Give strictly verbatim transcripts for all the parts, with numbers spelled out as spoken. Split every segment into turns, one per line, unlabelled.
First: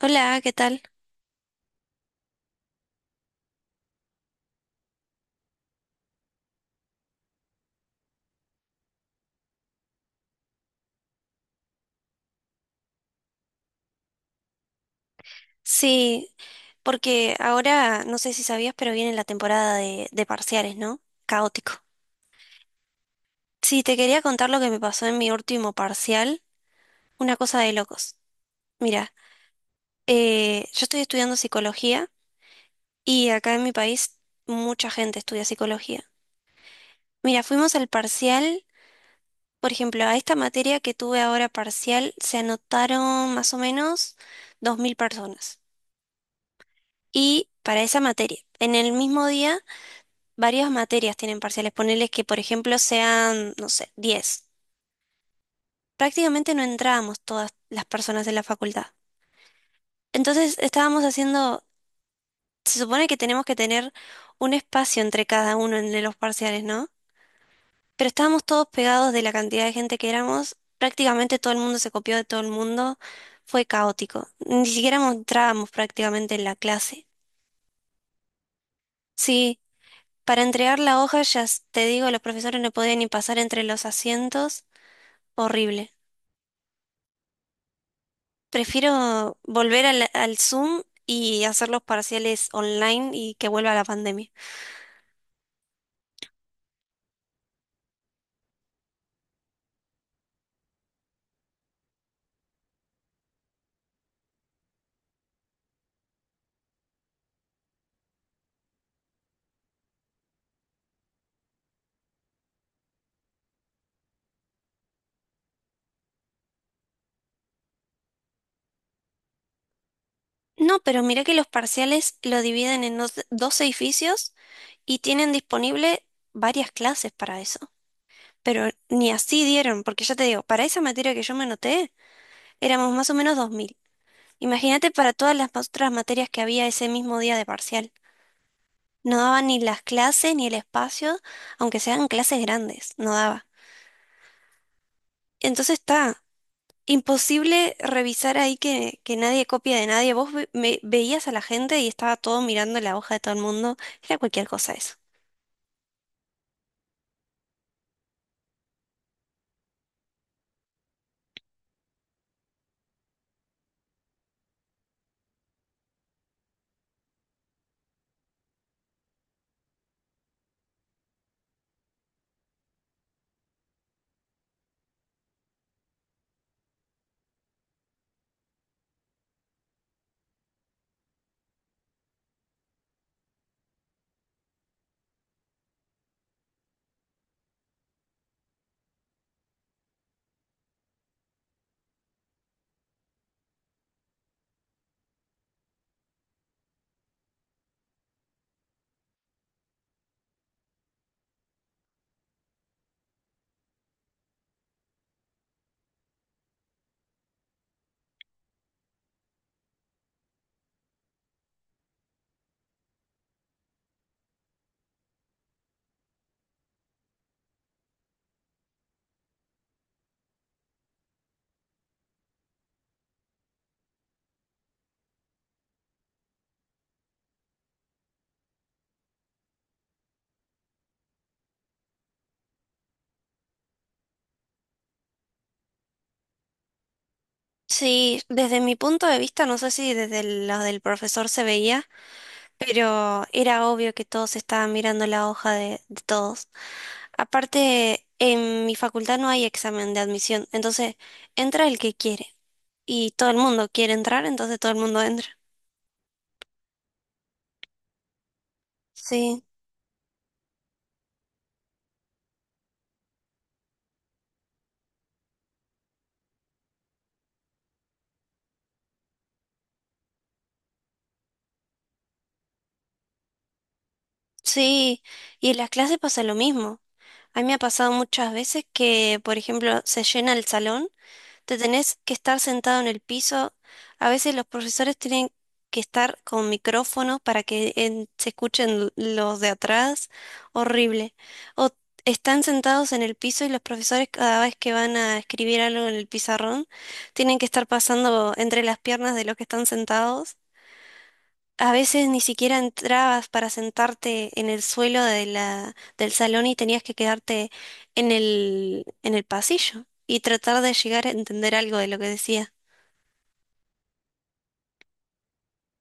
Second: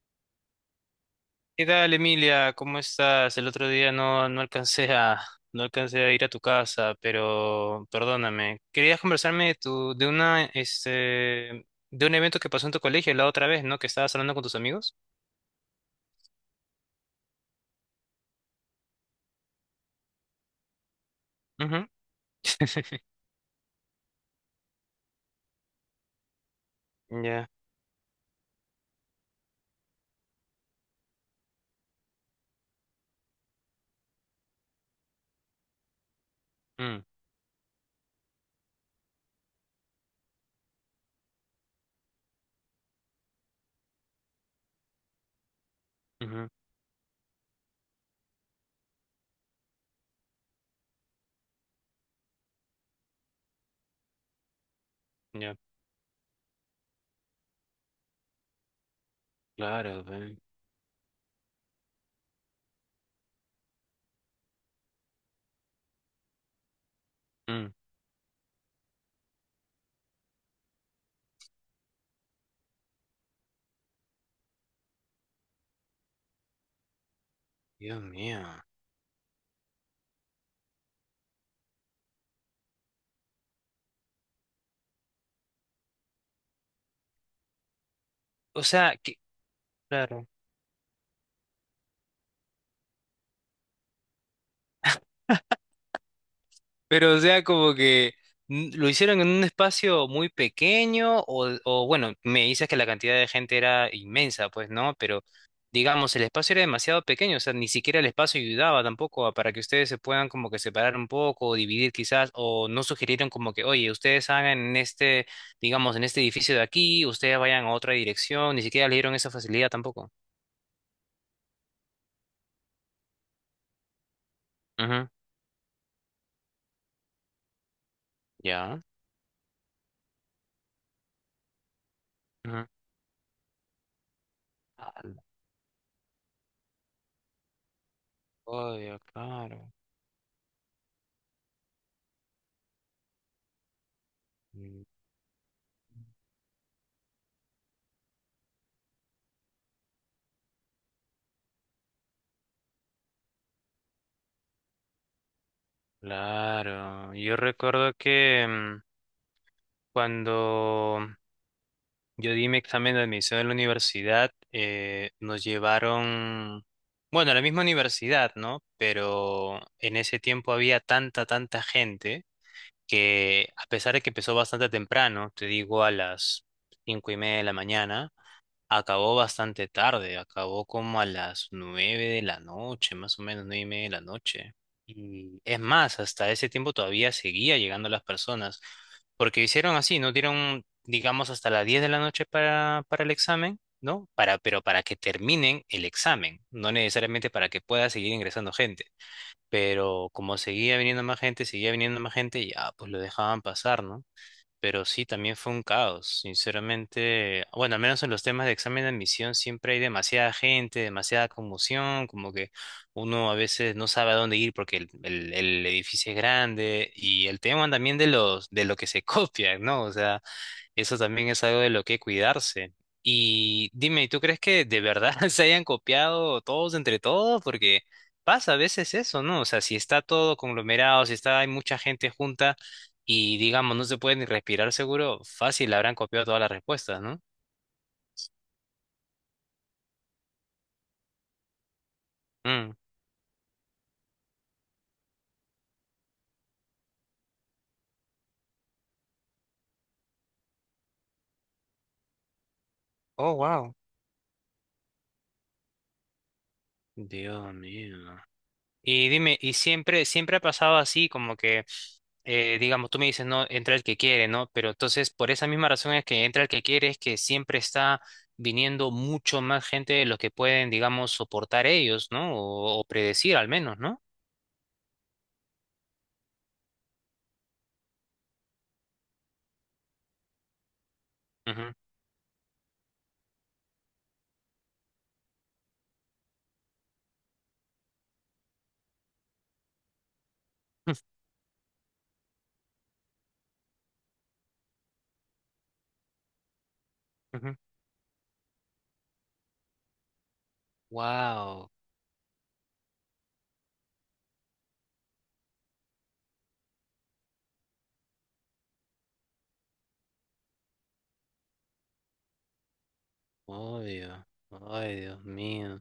Hola, ¿qué tal?
¿Qué tal, Emilia? ¿Cómo estás? El otro día no, no alcancé a, no alcancé a ir a tu casa, pero perdóname. Querías conversarme de tu, de una, este, de un evento que pasó en tu colegio la otra vez, ¿no? Que estabas hablando con tus amigos.
Sí, porque ahora no sé si sabías, pero viene la temporada de, de parciales, ¿no? Caótico.
Ujú.
Sí, te quería contar lo que me pasó en mi último parcial, una
Ya.
cosa de locos. Mira, eh, yo estoy estudiando psicología y acá en mi país mucha gente estudia psicología.
Mm.
Mira, fuimos al parcial, por ejemplo, a esta materia que tuve ahora parcial se anotaron más o menos dos mil personas.
Ujú.
Y para esa materia, en el mismo día varias materias tienen parciales. Ponerles que, por ejemplo, sean, no sé, diez.
Ya.
Prácticamente no entrábamos todas las personas en la facultad.
Claro, ve.
Entonces estábamos haciendo, se supone que tenemos que tener un espacio entre cada uno en los parciales, ¿no?
Mm.
Pero estábamos todos pegados de la cantidad de gente que éramos. Prácticamente todo el mundo se copió de todo el mundo. Fue caótico. Ni siquiera entrábamos prácticamente en la clase.
Dios mío.
Sí, para entregar la hoja, ya s- te digo, los profesores no podían ni pasar entre los asientos. Horrible.
O sea, que,
Prefiero volver al,
claro.
al Zoom y hacer los parciales online y que vuelva la pandemia.
Pero, o sea, como que mm, lo hicieron en un espacio muy pequeño, o, o, bueno, me dices que la cantidad de gente era inmensa, pues no, pero digamos, el espacio era demasiado pequeño, o sea, ni siquiera el espacio ayudaba tampoco a- para que ustedes se puedan como que separar un poco, o dividir quizás, o no sugirieron como que, oye, ustedes hagan en este, digamos, en este edificio de aquí, ustedes vayan a otra dirección, ni siquiera le dieron esa facilidad tampoco.
No, pero mirá que los parciales lo dividen en dos, dos edificios y
Ujú.
tienen disponible varias clases para eso. Pero
Ya.
ni así dieron, porque ya te digo, para esa materia que yo me anoté,
Ujú.
éramos más o menos dos mil. Imagínate
Ah,
para
la
todas las ma- otras materias que había ese mismo día de parcial.
joya,
No daba ni
claro.
las clases ni el espacio, aunque sean clases grandes, no daba. Entonces está. Imposible revisar ahí que, que nadie copia de nadie. Vos ve- me- veías a la gente y estaba todo mirando la hoja de todo el mundo. Era cualquier cosa eso.
Claro, yo recuerdo que mm, cuando yo di mi examen de admisión en la universidad, eh, nos llevaron, bueno, a la misma universidad, ¿no? Pero en ese tiempo había tanta, tanta gente que a pesar de que empezó bastante temprano, te digo a las cinco y media de la mañana, Acabó bastante tarde, acabó como a las nueve de la noche, más o menos nueve y media de la noche. Y es más, hasta ese tiempo todavía seguía llegando las personas, porque hicieron así, no dieron, digamos, hasta las diez de la noche para, para, el examen, ¿no? Para, pero para que terminen el examen, no necesariamente para que pueda seguir ingresando gente. Pero como seguía viniendo más gente, seguía viniendo más gente, ya, pues lo dejaban pasar, ¿no? Pero sí, también fue un caos, sinceramente. Bueno, al menos en los temas de examen de admisión siempre hay demasiada gente, demasiada conmoción, como que uno a veces no sabe a dónde ir porque el, el- el edificio es grande y el tema también de los de lo que se copia, ¿no? O sea, eso también es algo de lo que cuidarse. Y dime, ¿tú crees que de verdad se hayan copiado todos entre todos? Porque pasa a veces eso, ¿no? O sea, si está todo conglomerado, si está, hay mucha gente junta y digamos, no se puede ni respirar seguro, fácil habrán copiado todas las respuestas, ¿no?
Sí, desde mi punto de vista, no sé si desde el lado del profesor se veía,
Mm.
pero era obvio que todos estaban mirando la hoja de, de todos. Aparte, en mi facultad no hay examen de admisión, entonces entra el que quiere y todo
Oh,
el mundo
wow.
quiere entrar, entonces todo el mundo entra.
Dios mío. Y dime,
Sí.
¿y siempre, siempre ha pasado así, como que, eh, digamos, tú me dices, no, entra el que quiere, ¿no? Pero entonces, por esa misma razón es que entra el que quiere, es que siempre está viniendo mucho más gente de los que pueden, digamos, soportar ellos, ¿no? O, o predecir al menos, ¿no?
Sí, y en las clases pasa lo mismo. A mí me ha pasado muchas veces que, por ejemplo, se llena el salón, te
Ujú.
tenés que estar sentado en el piso. A veces los profesores tienen que estar con micrófonos para que en- se escuchen los de atrás. Horrible. O están sentados en el piso y los profesores cada vez que van a escribir algo en el pizarrón, tienen que estar pasando entre las piernas de los que están sentados.
Wow,
A veces ni siquiera entrabas para sentarte en el suelo de la, del salón y tenías que quedarte en el, en el pasillo y tratar de llegar a entender algo de lo que decía.
obvio. Ay, Dios mío.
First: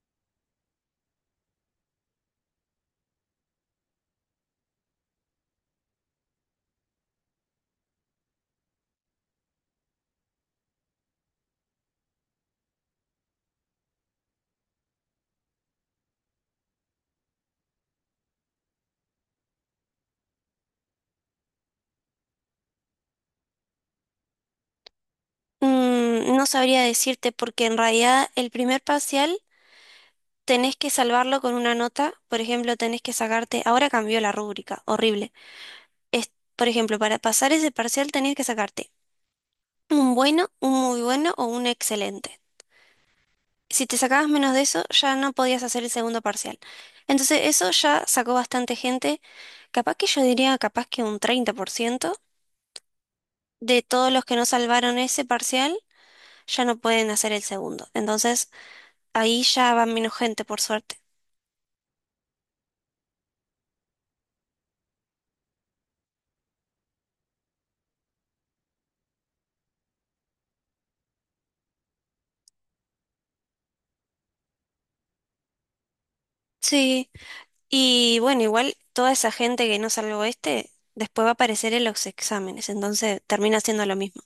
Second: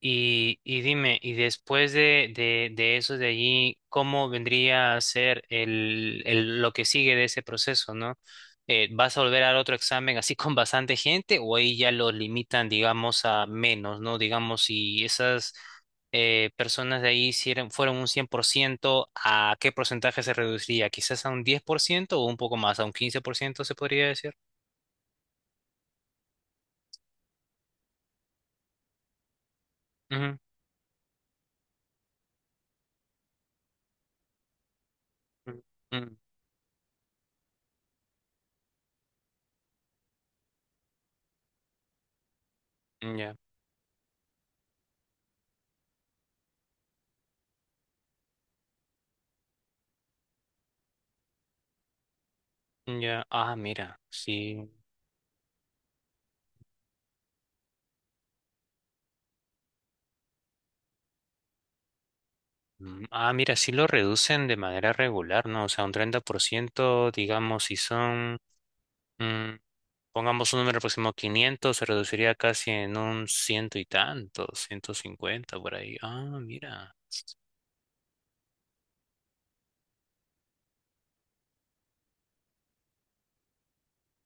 Y, y dime, y después de, de, de eso de allí, ¿cómo vendría a ser el, el- lo que sigue de ese proceso, ¿no? Eh, ¿vas a volver al otro examen así con bastante gente o ahí ya lo limitan, digamos, a menos, ¿no? Digamos, si esas eh, personas de ahí hicieron, fueron un cien por ciento, ¿a qué porcentaje se reduciría? ¿Quizás a un diez por ciento o un poco más, a un quince por ciento se podría decir?
Mm, no sabría decirte porque en realidad el primer parcial
Ujú.
tenés que salvarlo con una nota. Por ejemplo, tenés que sacarte, ahora cambió la rúbrica, horrible.
Ujú.
Es, por ejemplo, para pasar ese parcial tenías que sacarte un bueno, un muy bueno o un excelente.
Ujú. Ya.
Si te sacabas menos de eso, ya no podías hacer el segundo parcial. Entonces, eso ya sacó bastante gente, capaz que yo diría, capaz que un treinta por ciento
Ya. Ah,
de
mira,
todos los que no
sí.
salvaron ese parcial ya no pueden hacer el segundo. Entonces, ahí ya va menos gente, por suerte.
Mm. Ah, mira, sí lo reducen de manera regular, ¿no? O sea, un treinta por ciento, digamos, si son, mm, pongamos un número próximo, quinientos, se reduciría casi en un ciento y tanto, ciento cincuenta por ahí. Ah, mira.
Sí, y bueno, igual toda esa gente que no salvó este, después va a aparecer en los exámenes, entonces termina siendo lo mismo.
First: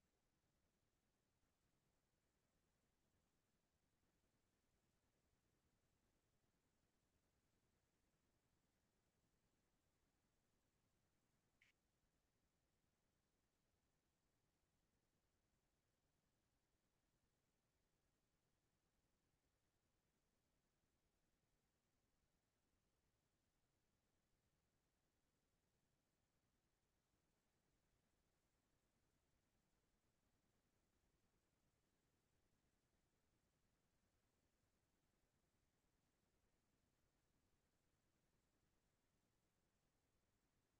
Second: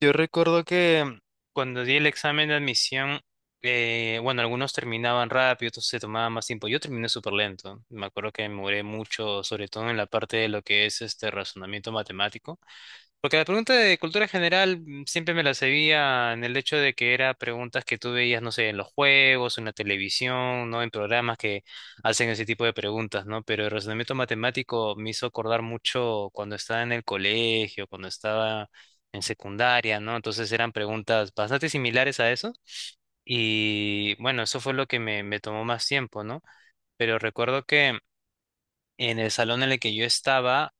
Yo recuerdo que cuando di el examen de admisión, eh, bueno, algunos terminaban rápido, otros se tomaban más tiempo. Yo terminé súper lento. Me acuerdo que me demoré mucho, sobre todo en la parte de lo que es este razonamiento matemático. Porque la pregunta de cultura general mm, siempre me la sabía, en el hecho de que era preguntas que tú veías, no sé, en los juegos, en la televisión, ¿no? En programas que hacen ese tipo de preguntas, ¿no? Pero el razonamiento matemático me hizo acordar mucho cuando estaba en el colegio, cuando estaba en secundaria, ¿no? Entonces eran preguntas bastante similares a eso. Y bueno, eso fue lo que me, me tomó más tiempo, ¿no? Pero recuerdo que en el salón en el que yo estaba,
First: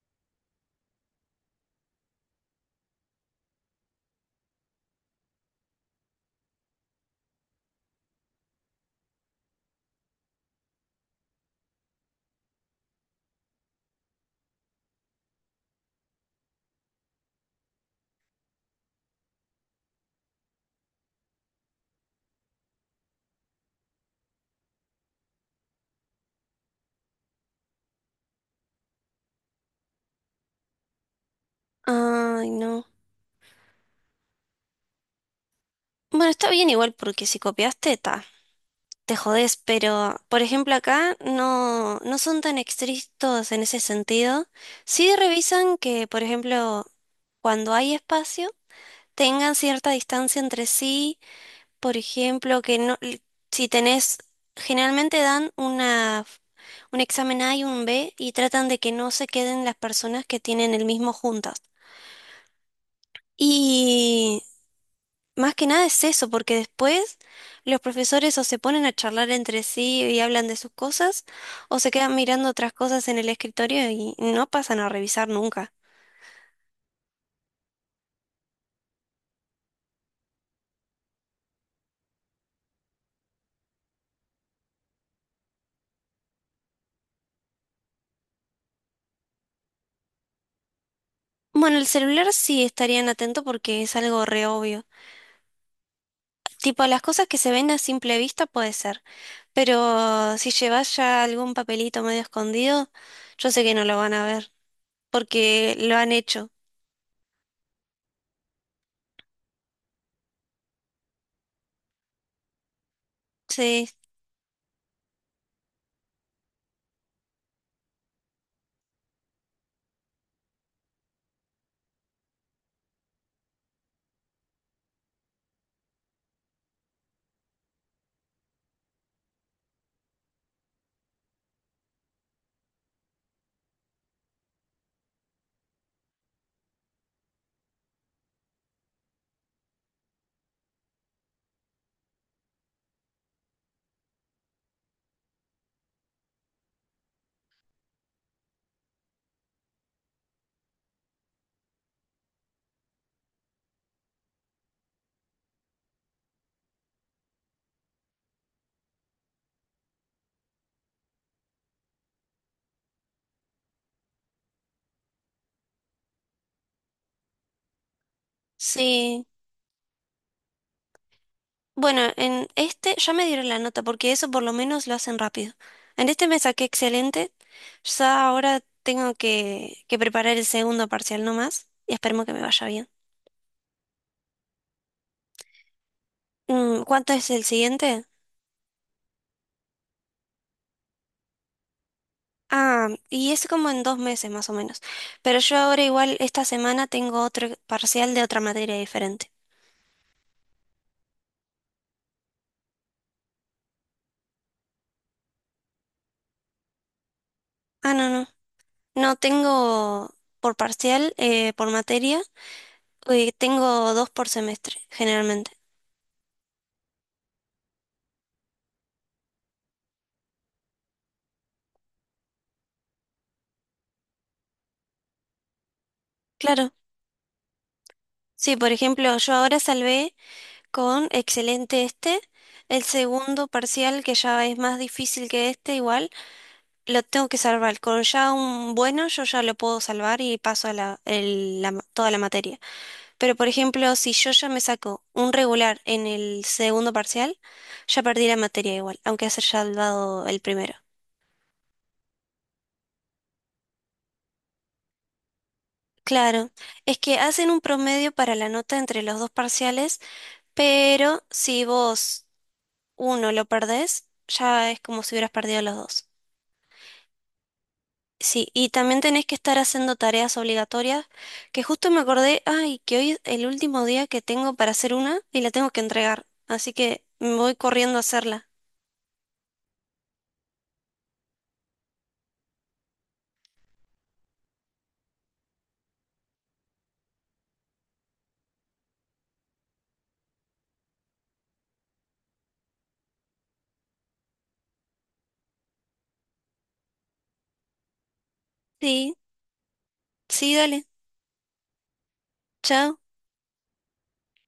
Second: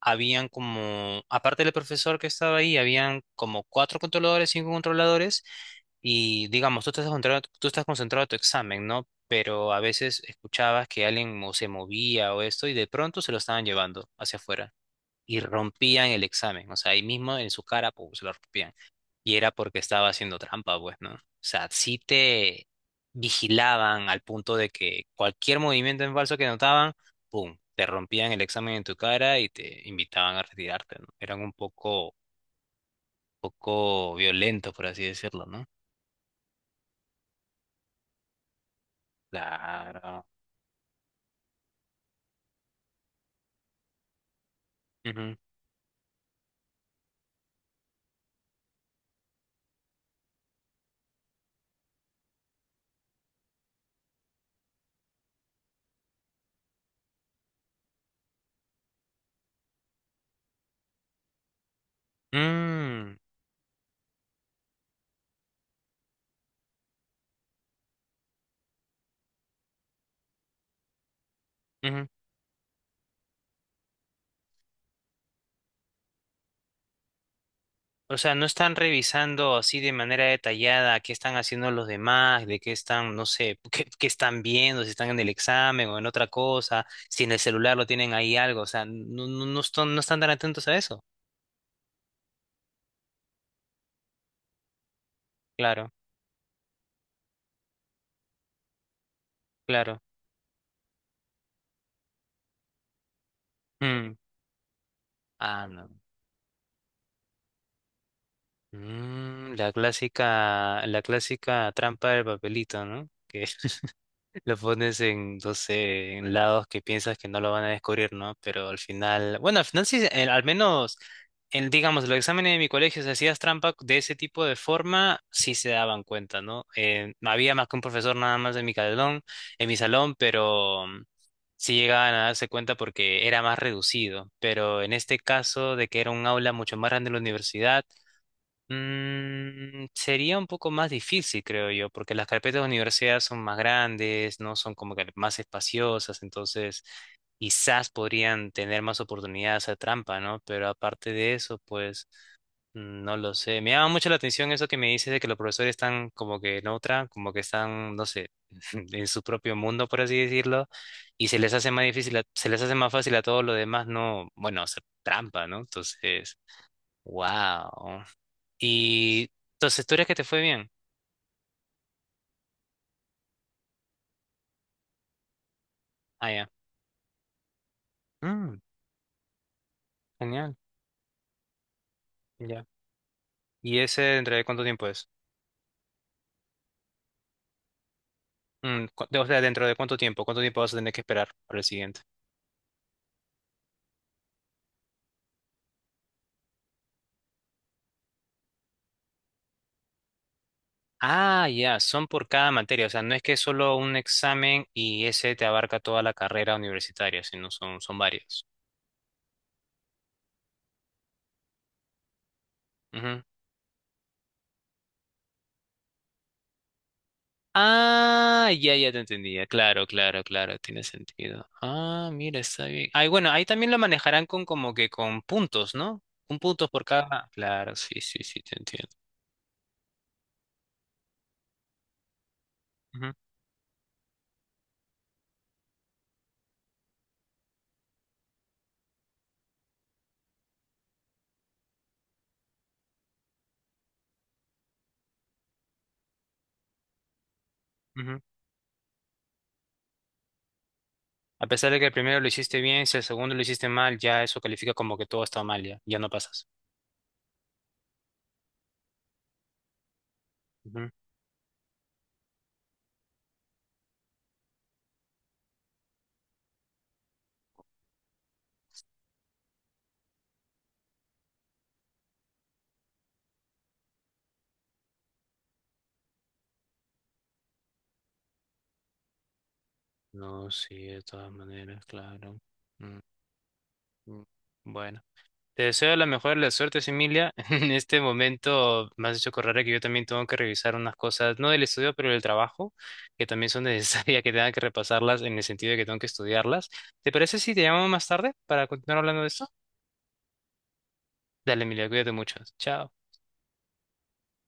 habían como, aparte del profesor que estaba ahí, habían como cuatro controladores, cinco controladores, y digamos, tú estás concentrado, tú estás concentrado en tu examen, ¿no? Pero a veces escuchabas que alguien mo- se movía o esto, y de pronto se lo estaban llevando hacia afuera y rompían el examen. O sea, ahí mismo en su cara, pum, se lo rompían. Y era porque estaba haciendo trampa, pues, ¿no? O sea, sí te vigilaban al punto de que cualquier movimiento en falso que notaban, pum, te rompían el examen en tu cara y te invitaban a retirarte, ¿no? Eran un poco,
Ay, no.
poco violentos, por así decirlo, ¿no?
Bueno, está bien igual porque si copiaste, está. Te jodés, pero
Claro.
por ejemplo acá no, no son tan estrictos en ese sentido. Sí
Ujú.
revisan que, por ejemplo, cuando hay espacio, tengan cierta distancia entre sí, por ejemplo, que no, l- si tenés, generalmente dan una, f- un examen A y un B y tratan de que no se queden las personas que tienen el mismo juntas.
Mm.
Más que nada es eso, porque después los profesores o se ponen a charlar entre sí y hablan de sus cosas, o se
Ujú.
quedan mirando otras cosas en el escritorio y no pasan a revisar nunca.
O sea, no están revisando así de manera detallada qué están haciendo los demás, de qué están, no sé, qué, qué están viendo, si están en el examen o en otra cosa, si en el celular lo tienen ahí algo, o sea, no, no, no están, no están tan atentos a eso.
Bueno, el celular sí estarían atentos porque es algo re obvio.
Claro,
Tipo, las cosas que se ven a simple vista puede ser,
claro.
pero si llevas ya algún papelito medio escondido, yo sé que no lo van
Mm.
a ver,
Ah,
porque
no.
lo han hecho.
Mm, la clásica, la clásica, trampa del papelito, ¿no? Que
Sí,
Lo pones en, no sé, en lados que piensas que no lo van a descubrir, ¿no? Pero al final, bueno, al final sí, eh, al menos, en, digamos, los exámenes de mi colegio, si hacías trampa de ese tipo de forma, sí se daban cuenta, ¿no? Eh, no había más que un profesor nada más en mi salón, en mi salón, pero mm, sí llegaban a darse cuenta porque era más reducido. Pero en este caso de que era un aula mucho más grande de la universidad, Mm, sería un poco más difícil, creo yo, porque las carpetas de universidad son más grandes, no son como que más espaciosas, entonces quizás podrían tener más oportunidades a trampa, ¿no? Pero aparte de eso, pues mm, no lo sé. Me llama mucho la atención eso que me dices de que los profesores están como que en otra, como que están, no sé, en su propio mundo, por así decirlo, y se les hace más difícil, a- se les hace más fácil a todos los demás no, bueno, hacer trampa, ¿no? Entonces, wow.
sí.
Y entonces, ¿tú eres que te fue bien?
Bueno, en este ya me dieron la nota porque eso por lo menos lo hacen rápido. En este
Ah,
me
ya.
saqué excelente. Ya
Mm,
ahora tengo que, que preparar el
genial,
segundo parcial nomás y esperemos que me vaya
ya.
bien.
¿Y ese dentro de cuánto tiempo es?
Mm, ¿cuánto es el siguiente?
Mm, cu- o sea, ¿dentro de cuánto tiempo? ¿Cuánto tiempo vas a tener que esperar para el siguiente?
Ah, y es como en dos meses más o menos. Pero yo ahora igual esta semana tengo otro parcial de otra materia diferente.
Ah, ya, son por cada materia, o sea, no es que es solo un examen y ese te abarca toda la carrera universitaria, sino son,
Ah,
son
no, no.
varios.
No tengo por parcial, eh, por materia,
Ujú.
eh, tengo dos por semestre, generalmente.
Ah, ya, ya te entendía, claro, claro, claro, tiene sentido. Ah, mira, está bien. Ay, bueno, ahí también lo manejarán con como que con puntos, ¿no? Un punto
Claro.
por cada. Claro, sí, sí, sí,
Sí,
te
por
entiendo.
ejemplo, yo ahora salvé con excelente este. El
Ujú.
segundo parcial, que ya es más difícil que este, igual, lo tengo que salvar. Con ya un bueno, yo ya lo puedo salvar y paso a la, el- la ma- toda la materia. Pero, por ejemplo, si yo ya me saco un regular en el segundo parcial, ya
Ujú.
perdí la materia igual, aunque haya salvado el primero.
A pesar de que el primero lo hiciste bien, si el segundo lo hiciste mal, ya eso califica como que todo está mal, ya, ya no pasas.
Claro, es que hacen un promedio para la nota entre los dos parciales,
Ujú.
pero si vos uno lo perdés, ya es como si hubieras perdido los dos. Sí, y también tenés que estar haciendo tareas obligatorias, que justo me acordé, ay, que hoy es el último día que tengo para hacer una y la tengo que entregar, así que me voy corriendo a hacerla.
No, sí, de todas maneras, claro. Mm. Mm. Bueno, te deseo la mejor de las suertes, Emilia. En este momento me has hecho correr, que yo también tengo que revisar unas cosas, no del estudio, pero del trabajo, que también son necesarias, que tenga que repasarlas en el sentido de que tengo que estudiarlas. ¿Te parece si te llamamos más tarde para continuar
Sí,
hablando de esto?
sí, dale,
Dale, Emilia, cuídate mucho. Chao.
chao.